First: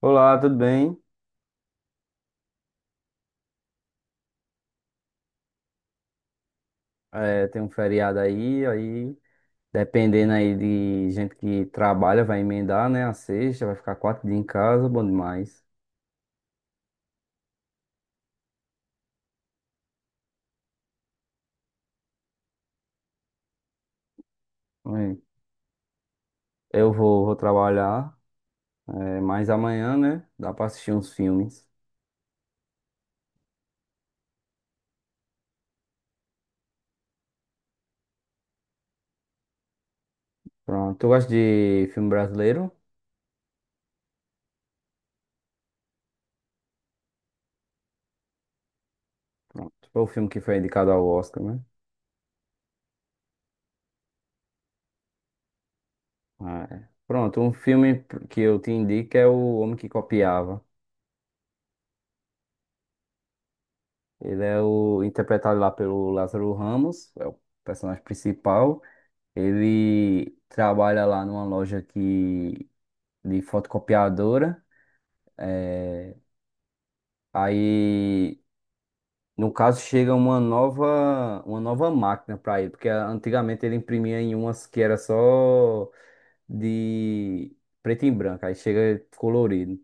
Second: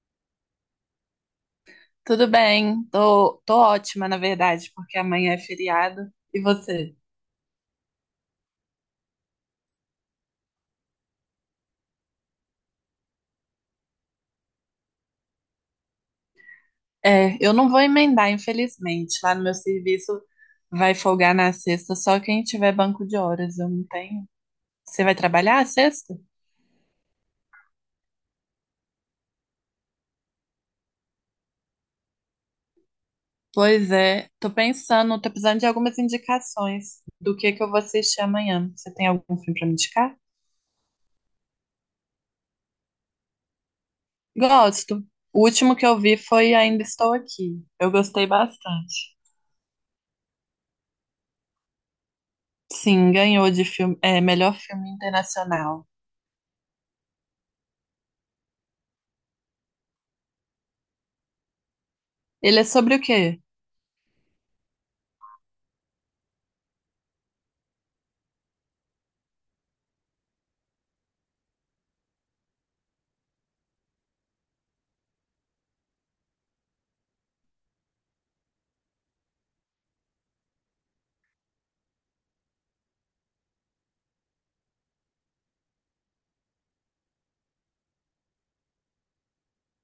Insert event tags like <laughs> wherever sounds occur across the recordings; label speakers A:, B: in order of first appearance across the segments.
A: Olá, tudo bem?
B: Tudo bem, tô ótima, na verdade, porque amanhã é feriado. E você?
A: É, tem um feriado aí dependendo aí de gente que trabalha, vai emendar, né? A sexta, vai ficar quatro dias em casa, bom demais.
B: É, eu não vou emendar, infelizmente. Lá no meu serviço vai folgar na sexta, só quem tiver banco de horas, eu não tenho. Você vai
A: É,
B: trabalhar a sexta?
A: eu vou trabalhar, é, mas amanhã, né? Dá pra assistir uns filmes.
B: Pois é, tô pensando, tô precisando de algumas indicações do que eu vou assistir amanhã. Você tem algum filme pra me indicar?
A: Pronto. Tu gosta de filme brasileiro?
B: Gosto. O último que eu vi foi Ainda Estou Aqui. Eu gostei bastante.
A: Pronto. Foi o filme que foi indicado ao Oscar, né?
B: Sim, ganhou de filme, é, melhor filme internacional.
A: Ah, é. Pronto, um filme que eu te indico é O Homem que Copiava.
B: Ele é sobre o quê?
A: Ele é o interpretado lá pelo Lázaro Ramos, é o personagem principal. Ele trabalha lá numa loja que, de fotocopiadora. eh, Aí, no caso, chega uma nova máquina para ele, porque antigamente ele imprimia em umas que era só de preto e branco, aí chega colorido.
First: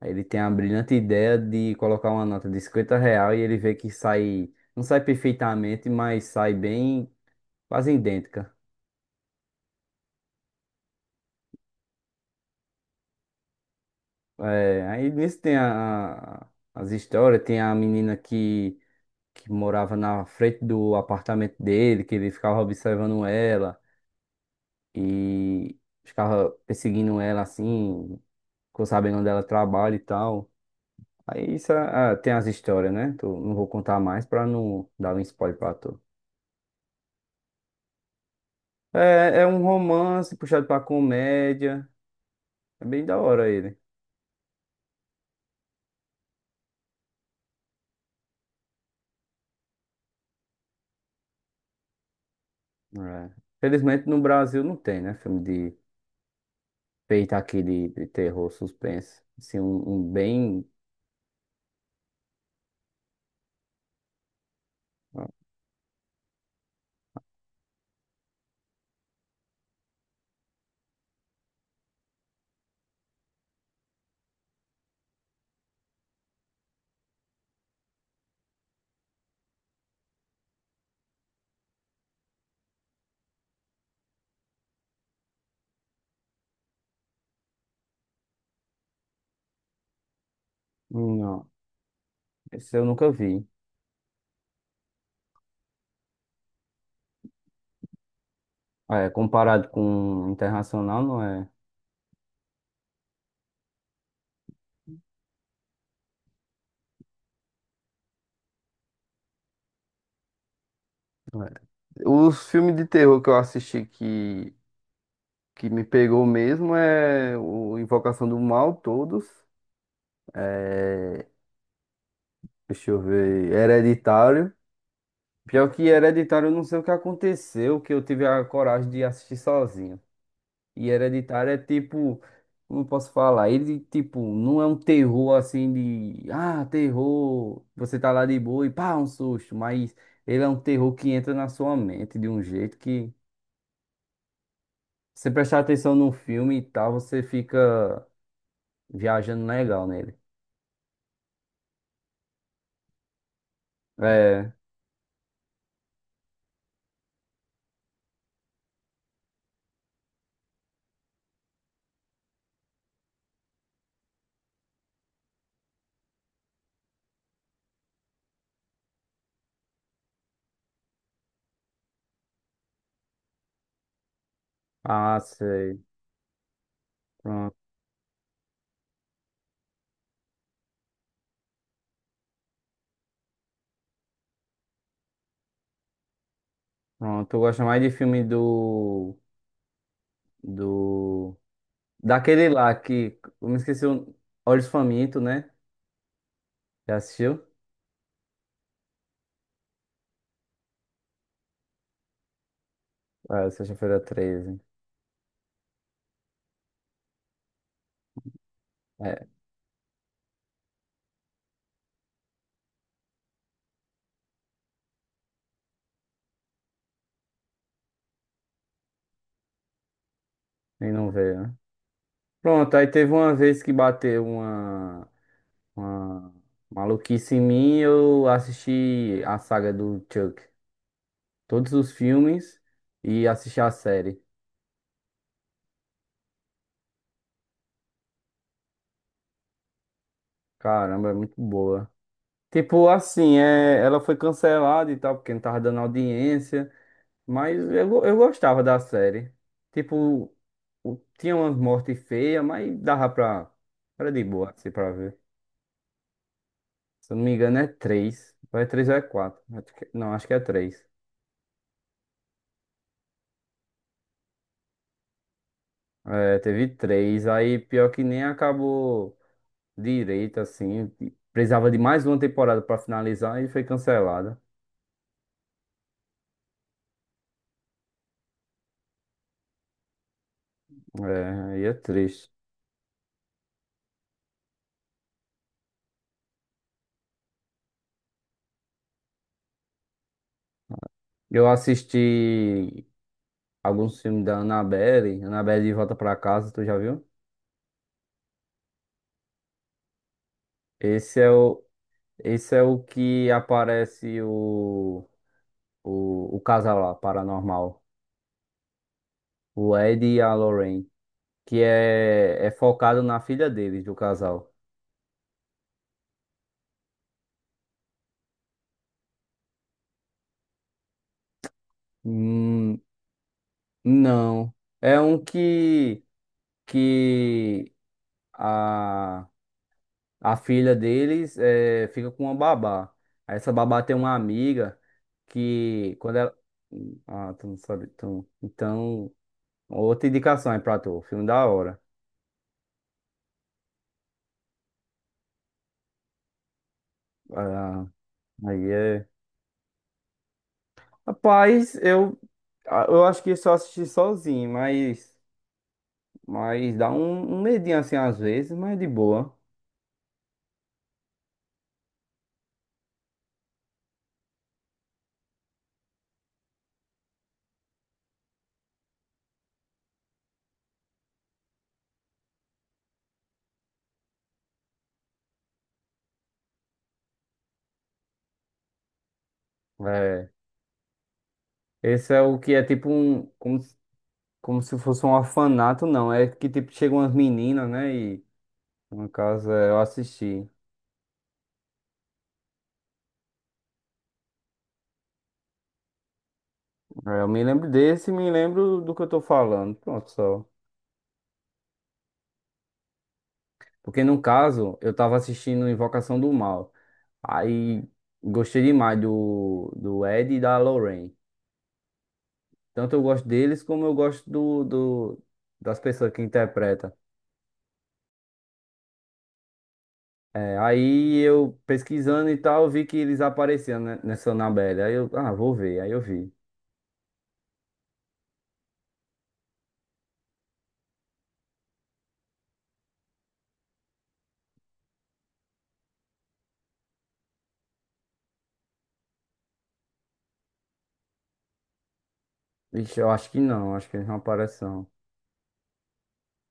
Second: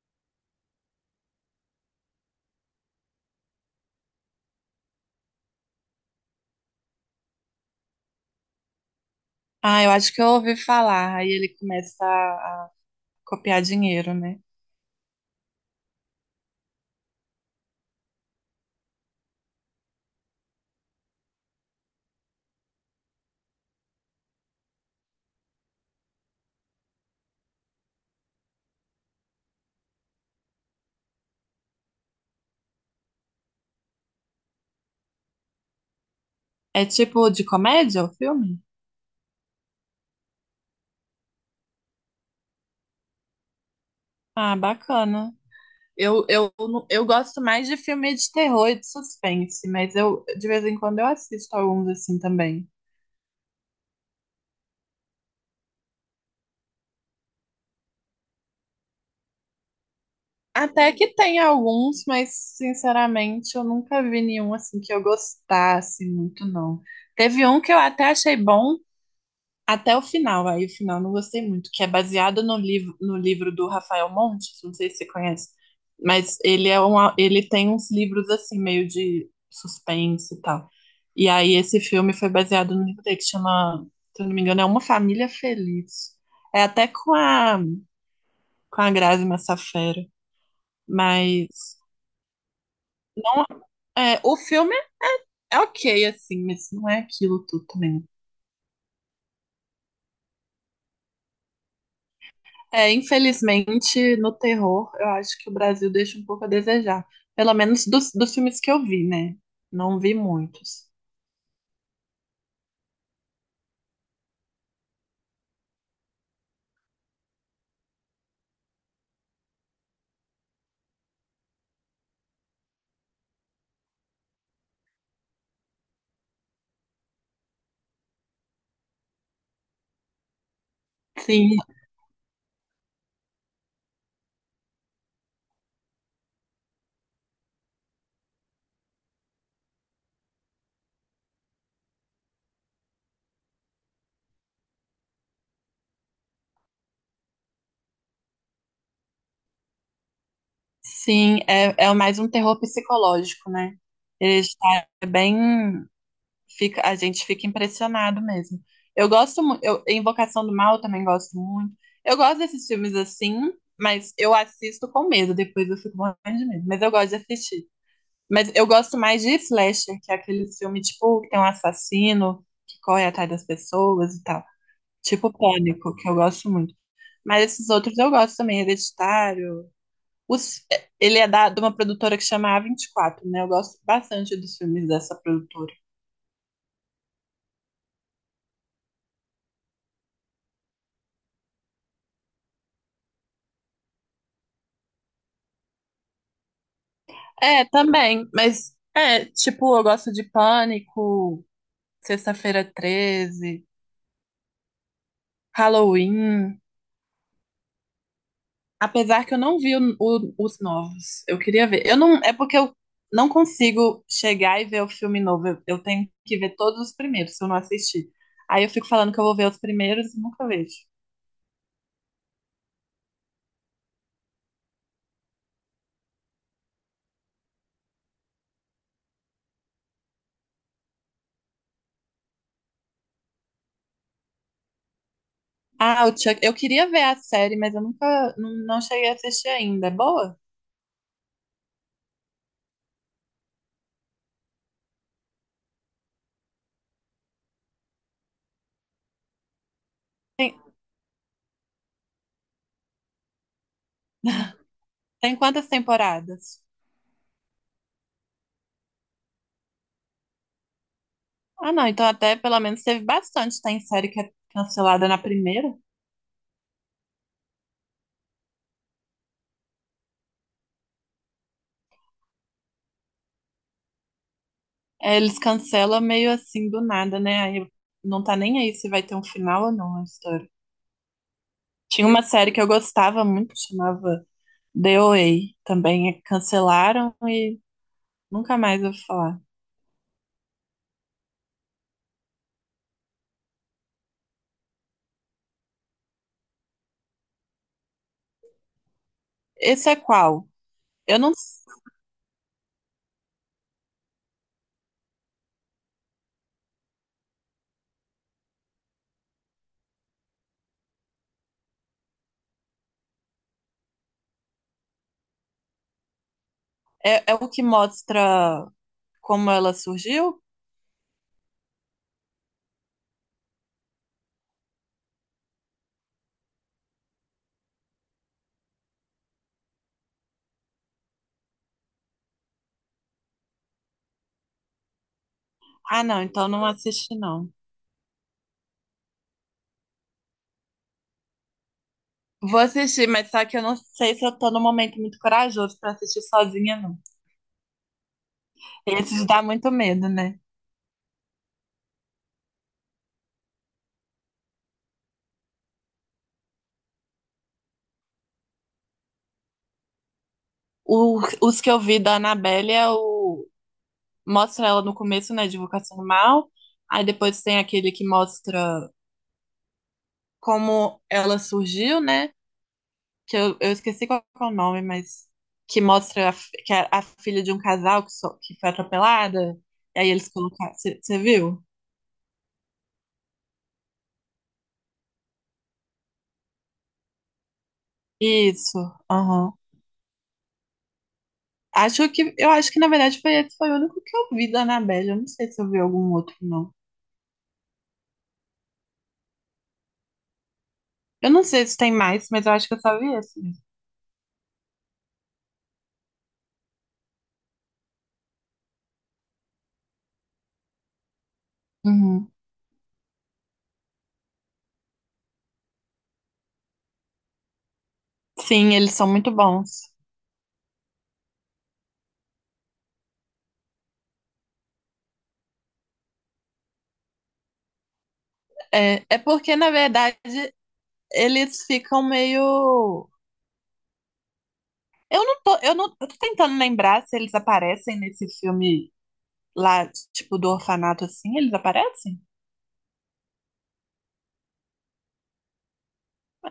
A: Aí ele tem a brilhante ideia de colocar uma nota de 50 real e ele vê que sai, não sai perfeitamente, mas sai bem, quase idêntica.
B: Ah, eu acho que eu ouvi falar. Aí ele começa a copiar dinheiro, né?
A: É, aí nisso tem as histórias, tem a menina que morava na frente do apartamento dele, que ele ficava observando ela e ficava perseguindo ela assim, ficou sabendo onde ela trabalha e tal. Aí isso tem as histórias, né? Não vou contar mais pra não dar um spoiler pra tu.
B: É tipo de comédia o filme?
A: É um romance puxado pra comédia, é bem da hora ele.
B: Ah, bacana. Eu, não- eu gosto mais de filme de terror e de suspense, mas eu de vez em quando eu assisto alguns assim também.
A: É. Felizmente no Brasil não tem, né? Filme feita aqui de terror, suspense. Assim, um bem.
B: Até que tem alguns, mas sinceramente eu nunca vi nenhum assim que eu gostasse muito, não. Teve um que eu até achei bom, até o final, aí o final não gostei muito, que é baseado no livro, no livro do Rafael Montes, não sei se você conhece, mas ele é um, ele tem uns livros assim, meio de suspense e tal. E aí esse filme foi baseado no livro dele, que chama, se eu não me engano, é Uma Família Feliz. É até com a Grazi Massafera, mas
A: Não, esse eu nunca vi.
B: é, o filme é, é ok, assim, mas não é aquilo tudo também.
A: É, comparado com internacional, não é?
B: É, infelizmente, no terror, eu acho que o Brasil deixa um pouco a desejar. Pelo menos dos filmes que eu vi, né? Não vi muitos.
A: Não. É. Os filmes de terror que eu assisti que me pegou mesmo é o Invocação do Mal, todos. É, deixa eu ver. Hereditário. Pior que Hereditário, eu não sei o que aconteceu, que eu tive a coragem de assistir sozinho. E Hereditário
B: Sim,
A: é tipo, como posso falar? Ele, tipo, não é um terror assim de, terror, você tá lá de boa e pá, um susto, mas ele é um terror que entra na sua mente de um jeito que, se você prestar atenção no filme e tal, você fica viajando legal nele.
B: sim, é mais um terror psicológico, né? Ele
A: É,
B: já é bem. Fica, a gente fica impressionado mesmo. Eu gosto muito. Eu, Invocação do Mal eu também gosto muito. Eu gosto desses filmes assim, mas eu assisto com medo. Depois eu fico morrendo de medo. Mas eu gosto de assistir. Mas eu gosto mais de Slasher, que é aquele filme, tipo, que tem um assassino que corre atrás das pessoas e tal. Tipo
A: sei.
B: Pânico, que eu gosto muito. Mas
A: Pronto,
B: esses outros eu gosto também, Hereditário. Os- ele é da, de uma produtora que chama A24, né? Eu gosto bastante dos filmes dessa produtora.
A: pronto. Eu gosto mais de filme do, daquele lá que, eu me esqueci, o Olhos Famintos, né? Já assistiu?
B: É, também, mas é, tipo, eu gosto de Pânico, Sexta-feira
A: Ah,
B: 13,
A: sexta-feira 13.
B: Halloween. Apesar que eu não vi os novos. Eu queria ver. Eu não, é porque eu não consigo chegar e ver o filme novo. Eu tenho que ver todos os primeiros, se eu não assistir. Aí eu fico falando que eu vou ver os primeiros e nunca vejo.
A: Nem não veio, né? Pronto, aí teve uma vez que bateu uma maluquice em mim, eu assisti a saga do Chuck, todos os filmes e assisti a série.
B: Ah, o Chuck, eu queria ver a série, mas eu nunca, não, não cheguei a assistir ainda. É boa?
A: Caramba, é muito boa. Tipo assim, é, ela foi cancelada e tal, porque não tava dando audiência, mas eu gostava da série. Tipo,
B: Tem,
A: tinha umas mortes feias, mas dava pra. Era de boa, assim, pra ver.
B: tem quantas temporadas?
A: Se eu não me engano, é três. Ou é três ou é quatro. Não, acho que é três.
B: Ah, não, então até pelo menos teve bastante. Tem série que é cancelada na primeira.
A: É, teve três, aí pior que nem acabou direito, assim. Precisava de mais uma temporada pra finalizar e foi cancelada.
B: É, eles cancelam meio assim do nada, né? Aí não tá nem aí se vai ter um final ou não a história.
A: É, aí é
B: Tinha uma
A: triste.
B: série que eu gostava muito, chamava DOA. Também cancelaram e nunca mais eu ouvi falar.
A: Eu assisti alguns filmes da Annabelle, Annabelle de Volta pra Casa, tu já viu?
B: Esse é qual? Eu
A: Esse é
B: não.
A: o, esse é o que aparece o, o casal lá, paranormal, o Ed e a Lorraine, que é focado na filha deles, do casal.
B: É, é o que mostra como ela surgiu?
A: Hum, não. É um que. Que a, a filha deles fica com uma babá. Aí essa babá tem uma amiga que
B: Ah,
A: quando
B: não,
A: ela.
B: então não assisti,
A: Ah, tu
B: não.
A: não sabe. Tu... Então, outra indicação aí pra tu. Filme da hora.
B: Vou assistir, mas só que eu não sei se eu tô num momento muito corajoso pra assistir sozinha, não.
A: Ah, aí é.
B: Esses dá muito medo, né?
A: Rapaz, eu acho que só assisti sozinho, mas, dá um medinho assim às vezes, mas de boa.
B: Os que eu vi da Annabelle é o. Mostra ela no começo, né? Divulgação do mal. Aí depois tem aquele que mostra como ela surgiu, né? Que eu esqueci qual é o nome, mas que mostra a, que é a filha de um casal que, que foi atropelada. E aí eles
A: É.
B: colocaram. Você viu?
A: Esse é o que é tipo um, como se fosse um orfanato, não. É que tipo, chegam umas meninas, né? E
B: Isso.
A: no caso
B: Aham.
A: é, eu assisti.
B: Acho que eu acho que na verdade foi esse foi o único que eu vi da Annabelle. Eu não sei se eu vi algum outro, não.
A: É, eu me lembro desse e me lembro do que eu tô falando. Pronto, só.
B: Eu não sei se tem mais, mas eu acho que eu só vi esse mesmo.
A: Porque no caso, eu tava assistindo Invocação do Mal. Aí gostei demais do Ed e da Lorraine.
B: Uhum.
A: Tanto eu gosto deles como eu gosto das pessoas que interpretam.
B: Sim, eles são muito bons.
A: É, aí eu pesquisando e tal, vi que eles apareciam, né, nessa Annabelle. Aí eu, vou ver. Aí eu vi.
B: É, é porque, na verdade, eles ficam meio. Eu não tô, eu não, eu tô tentando lembrar se eles aparecem nesse filme lá, tipo, do orfanato assim, eles aparecem?
A: Vixe, eu acho que não, acho que eles não aparecem não.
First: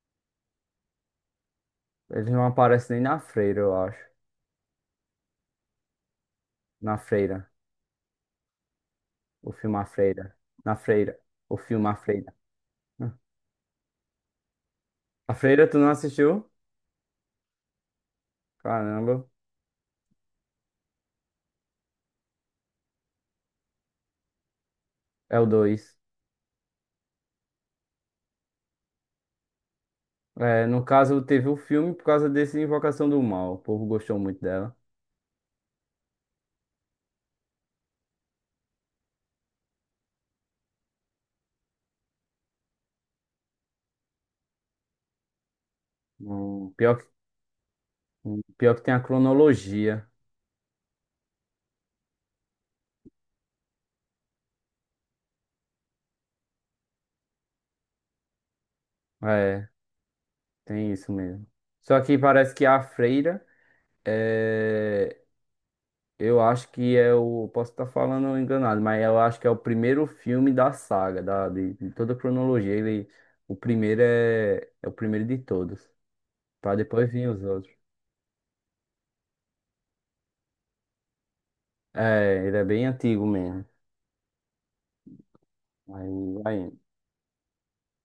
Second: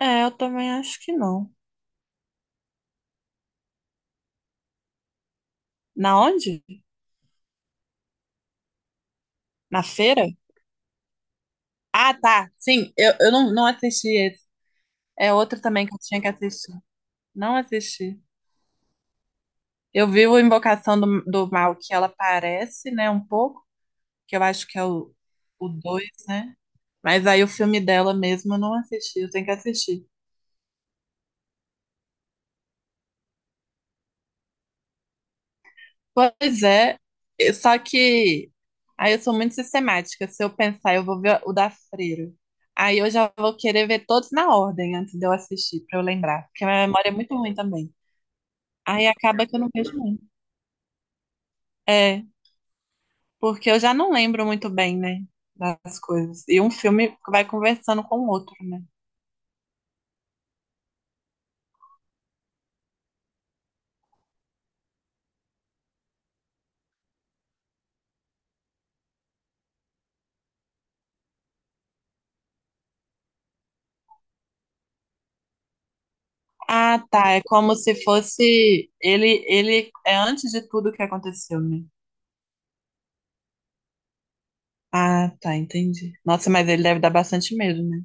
B: É, eu também acho que não.
A: Eles não aparecem nem na freira, eu acho.
B: Na onde?
A: Na freira. O filme
B: Na
A: A
B: feira?
A: Freira. Na freira. O filme A
B: Ah,
A: Freira.
B: tá. Sim, eu não, não assisti esse. É
A: A
B: outro
A: Freira, tu
B: também
A: não
B: que eu tinha que
A: assistiu?
B: assistir. Não assisti.
A: Caramba.
B: Eu vi o Invocação do Mal, que ela aparece, né, um pouco, que eu acho que é
A: É o
B: o
A: dois.
B: dois, né? Mas aí o filme dela mesmo eu não assisti, eu tenho que assistir.
A: É, no caso, teve o filme por causa desse Invocação do Mal. O povo gostou muito dela.
B: Pois é, só que aí eu sou muito sistemática. Se eu pensar, eu vou ver o da Freira. Aí eu já vou querer ver todos na ordem antes de eu assistir, pra eu lembrar. Porque a minha
A: Pior que,
B: memória é muito ruim também.
A: tem a
B: Aí acaba que eu não vejo
A: cronologia.
B: muito. É, porque eu já não lembro muito bem, né? Das coisas. E um filme vai conversando com o outro, né?
A: É, tem isso mesmo. Só que parece que a Freira. é, Eu acho que é o. Posso estar falando enganado, mas eu acho que é o primeiro filme da saga, de toda a cronologia. Ele, o primeiro é o primeiro de todos. Pra
B: Ah,
A: depois vir
B: tá. É
A: os outros.
B: como se fosse. Ele é antes de tudo que aconteceu, né?
A: É, ele é bem antigo mesmo.
B: Ah, tá, entendi.
A: Aí,
B: Nossa,
A: vai
B: mas
A: indo.
B: ele deve dar bastante medo, né?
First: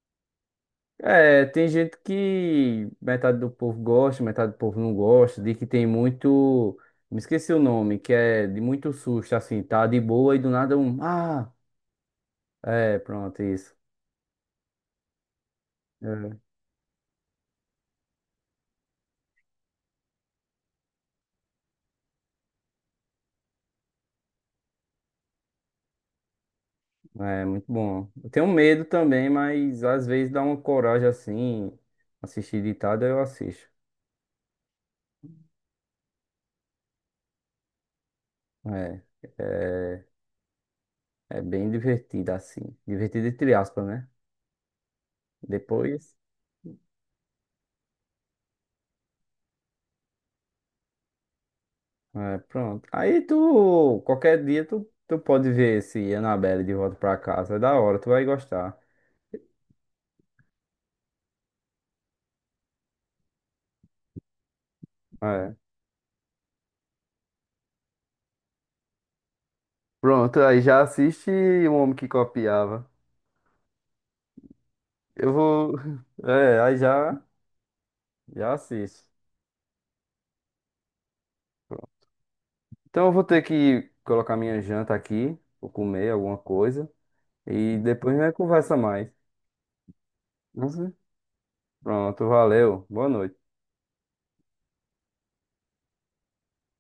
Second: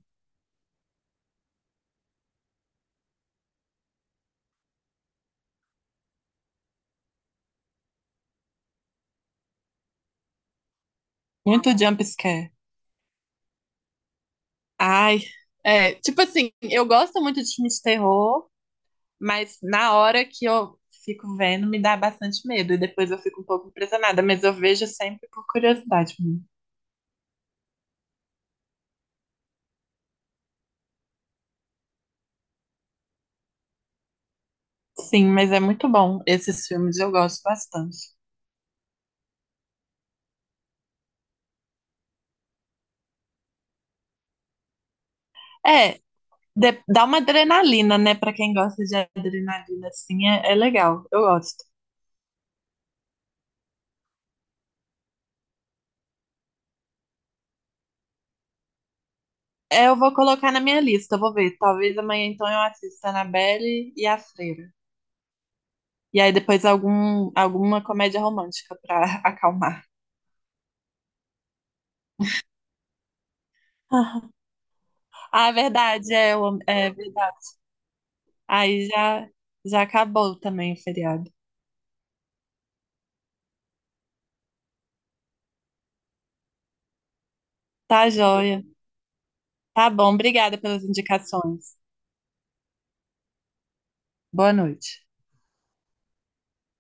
A: É, tem gente que metade do povo gosta, metade do povo não gosta, de que tem muito. Me esqueci o nome, que é de muito susto, assim, tá de boa e do nada um. Ah!
B: Muito jump scare.
A: É, pronto, isso.
B: Ai, é, tipo
A: É.
B: assim, eu gosto muito de filme de terror, mas na hora que eu fico vendo me dá bastante medo e depois eu fico um pouco impressionada, mas eu vejo sempre por curiosidade mesmo.
A: É muito bom. Eu tenho medo também, mas às vezes dá uma coragem assim. Assistir ditado eu assisto.
B: Sim, mas é muito bom. Esses filmes eu gosto bastante.
A: É, é, é bem divertido assim. Divertido entre aspas, né?
B: É,
A: Depois,
B: dá uma adrenalina, né? Pra quem gosta de adrenalina, assim, é, é legal. Eu gosto.
A: é, pronto. Aí tu, qualquer dia tu, pode ver esse Annabelle de volta pra casa. É da hora, tu vai gostar.
B: É, eu vou colocar na minha lista, eu vou ver. Talvez amanhã então eu assista Annabelle e A Freira.
A: É.
B: E aí depois algum, alguma comédia romântica pra <laughs> acalmar.
A: Pronto, aí já assiste O Homem que Copiava.
B: Ah,
A: Eu
B: é
A: vou. <laughs>
B: verdade, é,
A: É, aí
B: é
A: já,
B: verdade.
A: já
B: Aí
A: assiste.
B: já, já acabou também o feriado.
A: Então eu vou ter que colocar minha janta aqui, vou comer alguma coisa e
B: Tá
A: depois a gente
B: joia.
A: conversa mais.
B: Tá bom, obrigada pelas
A: Uhum.
B: indicações.
A: Pronto, valeu. Boa noite.
B: Boa noite.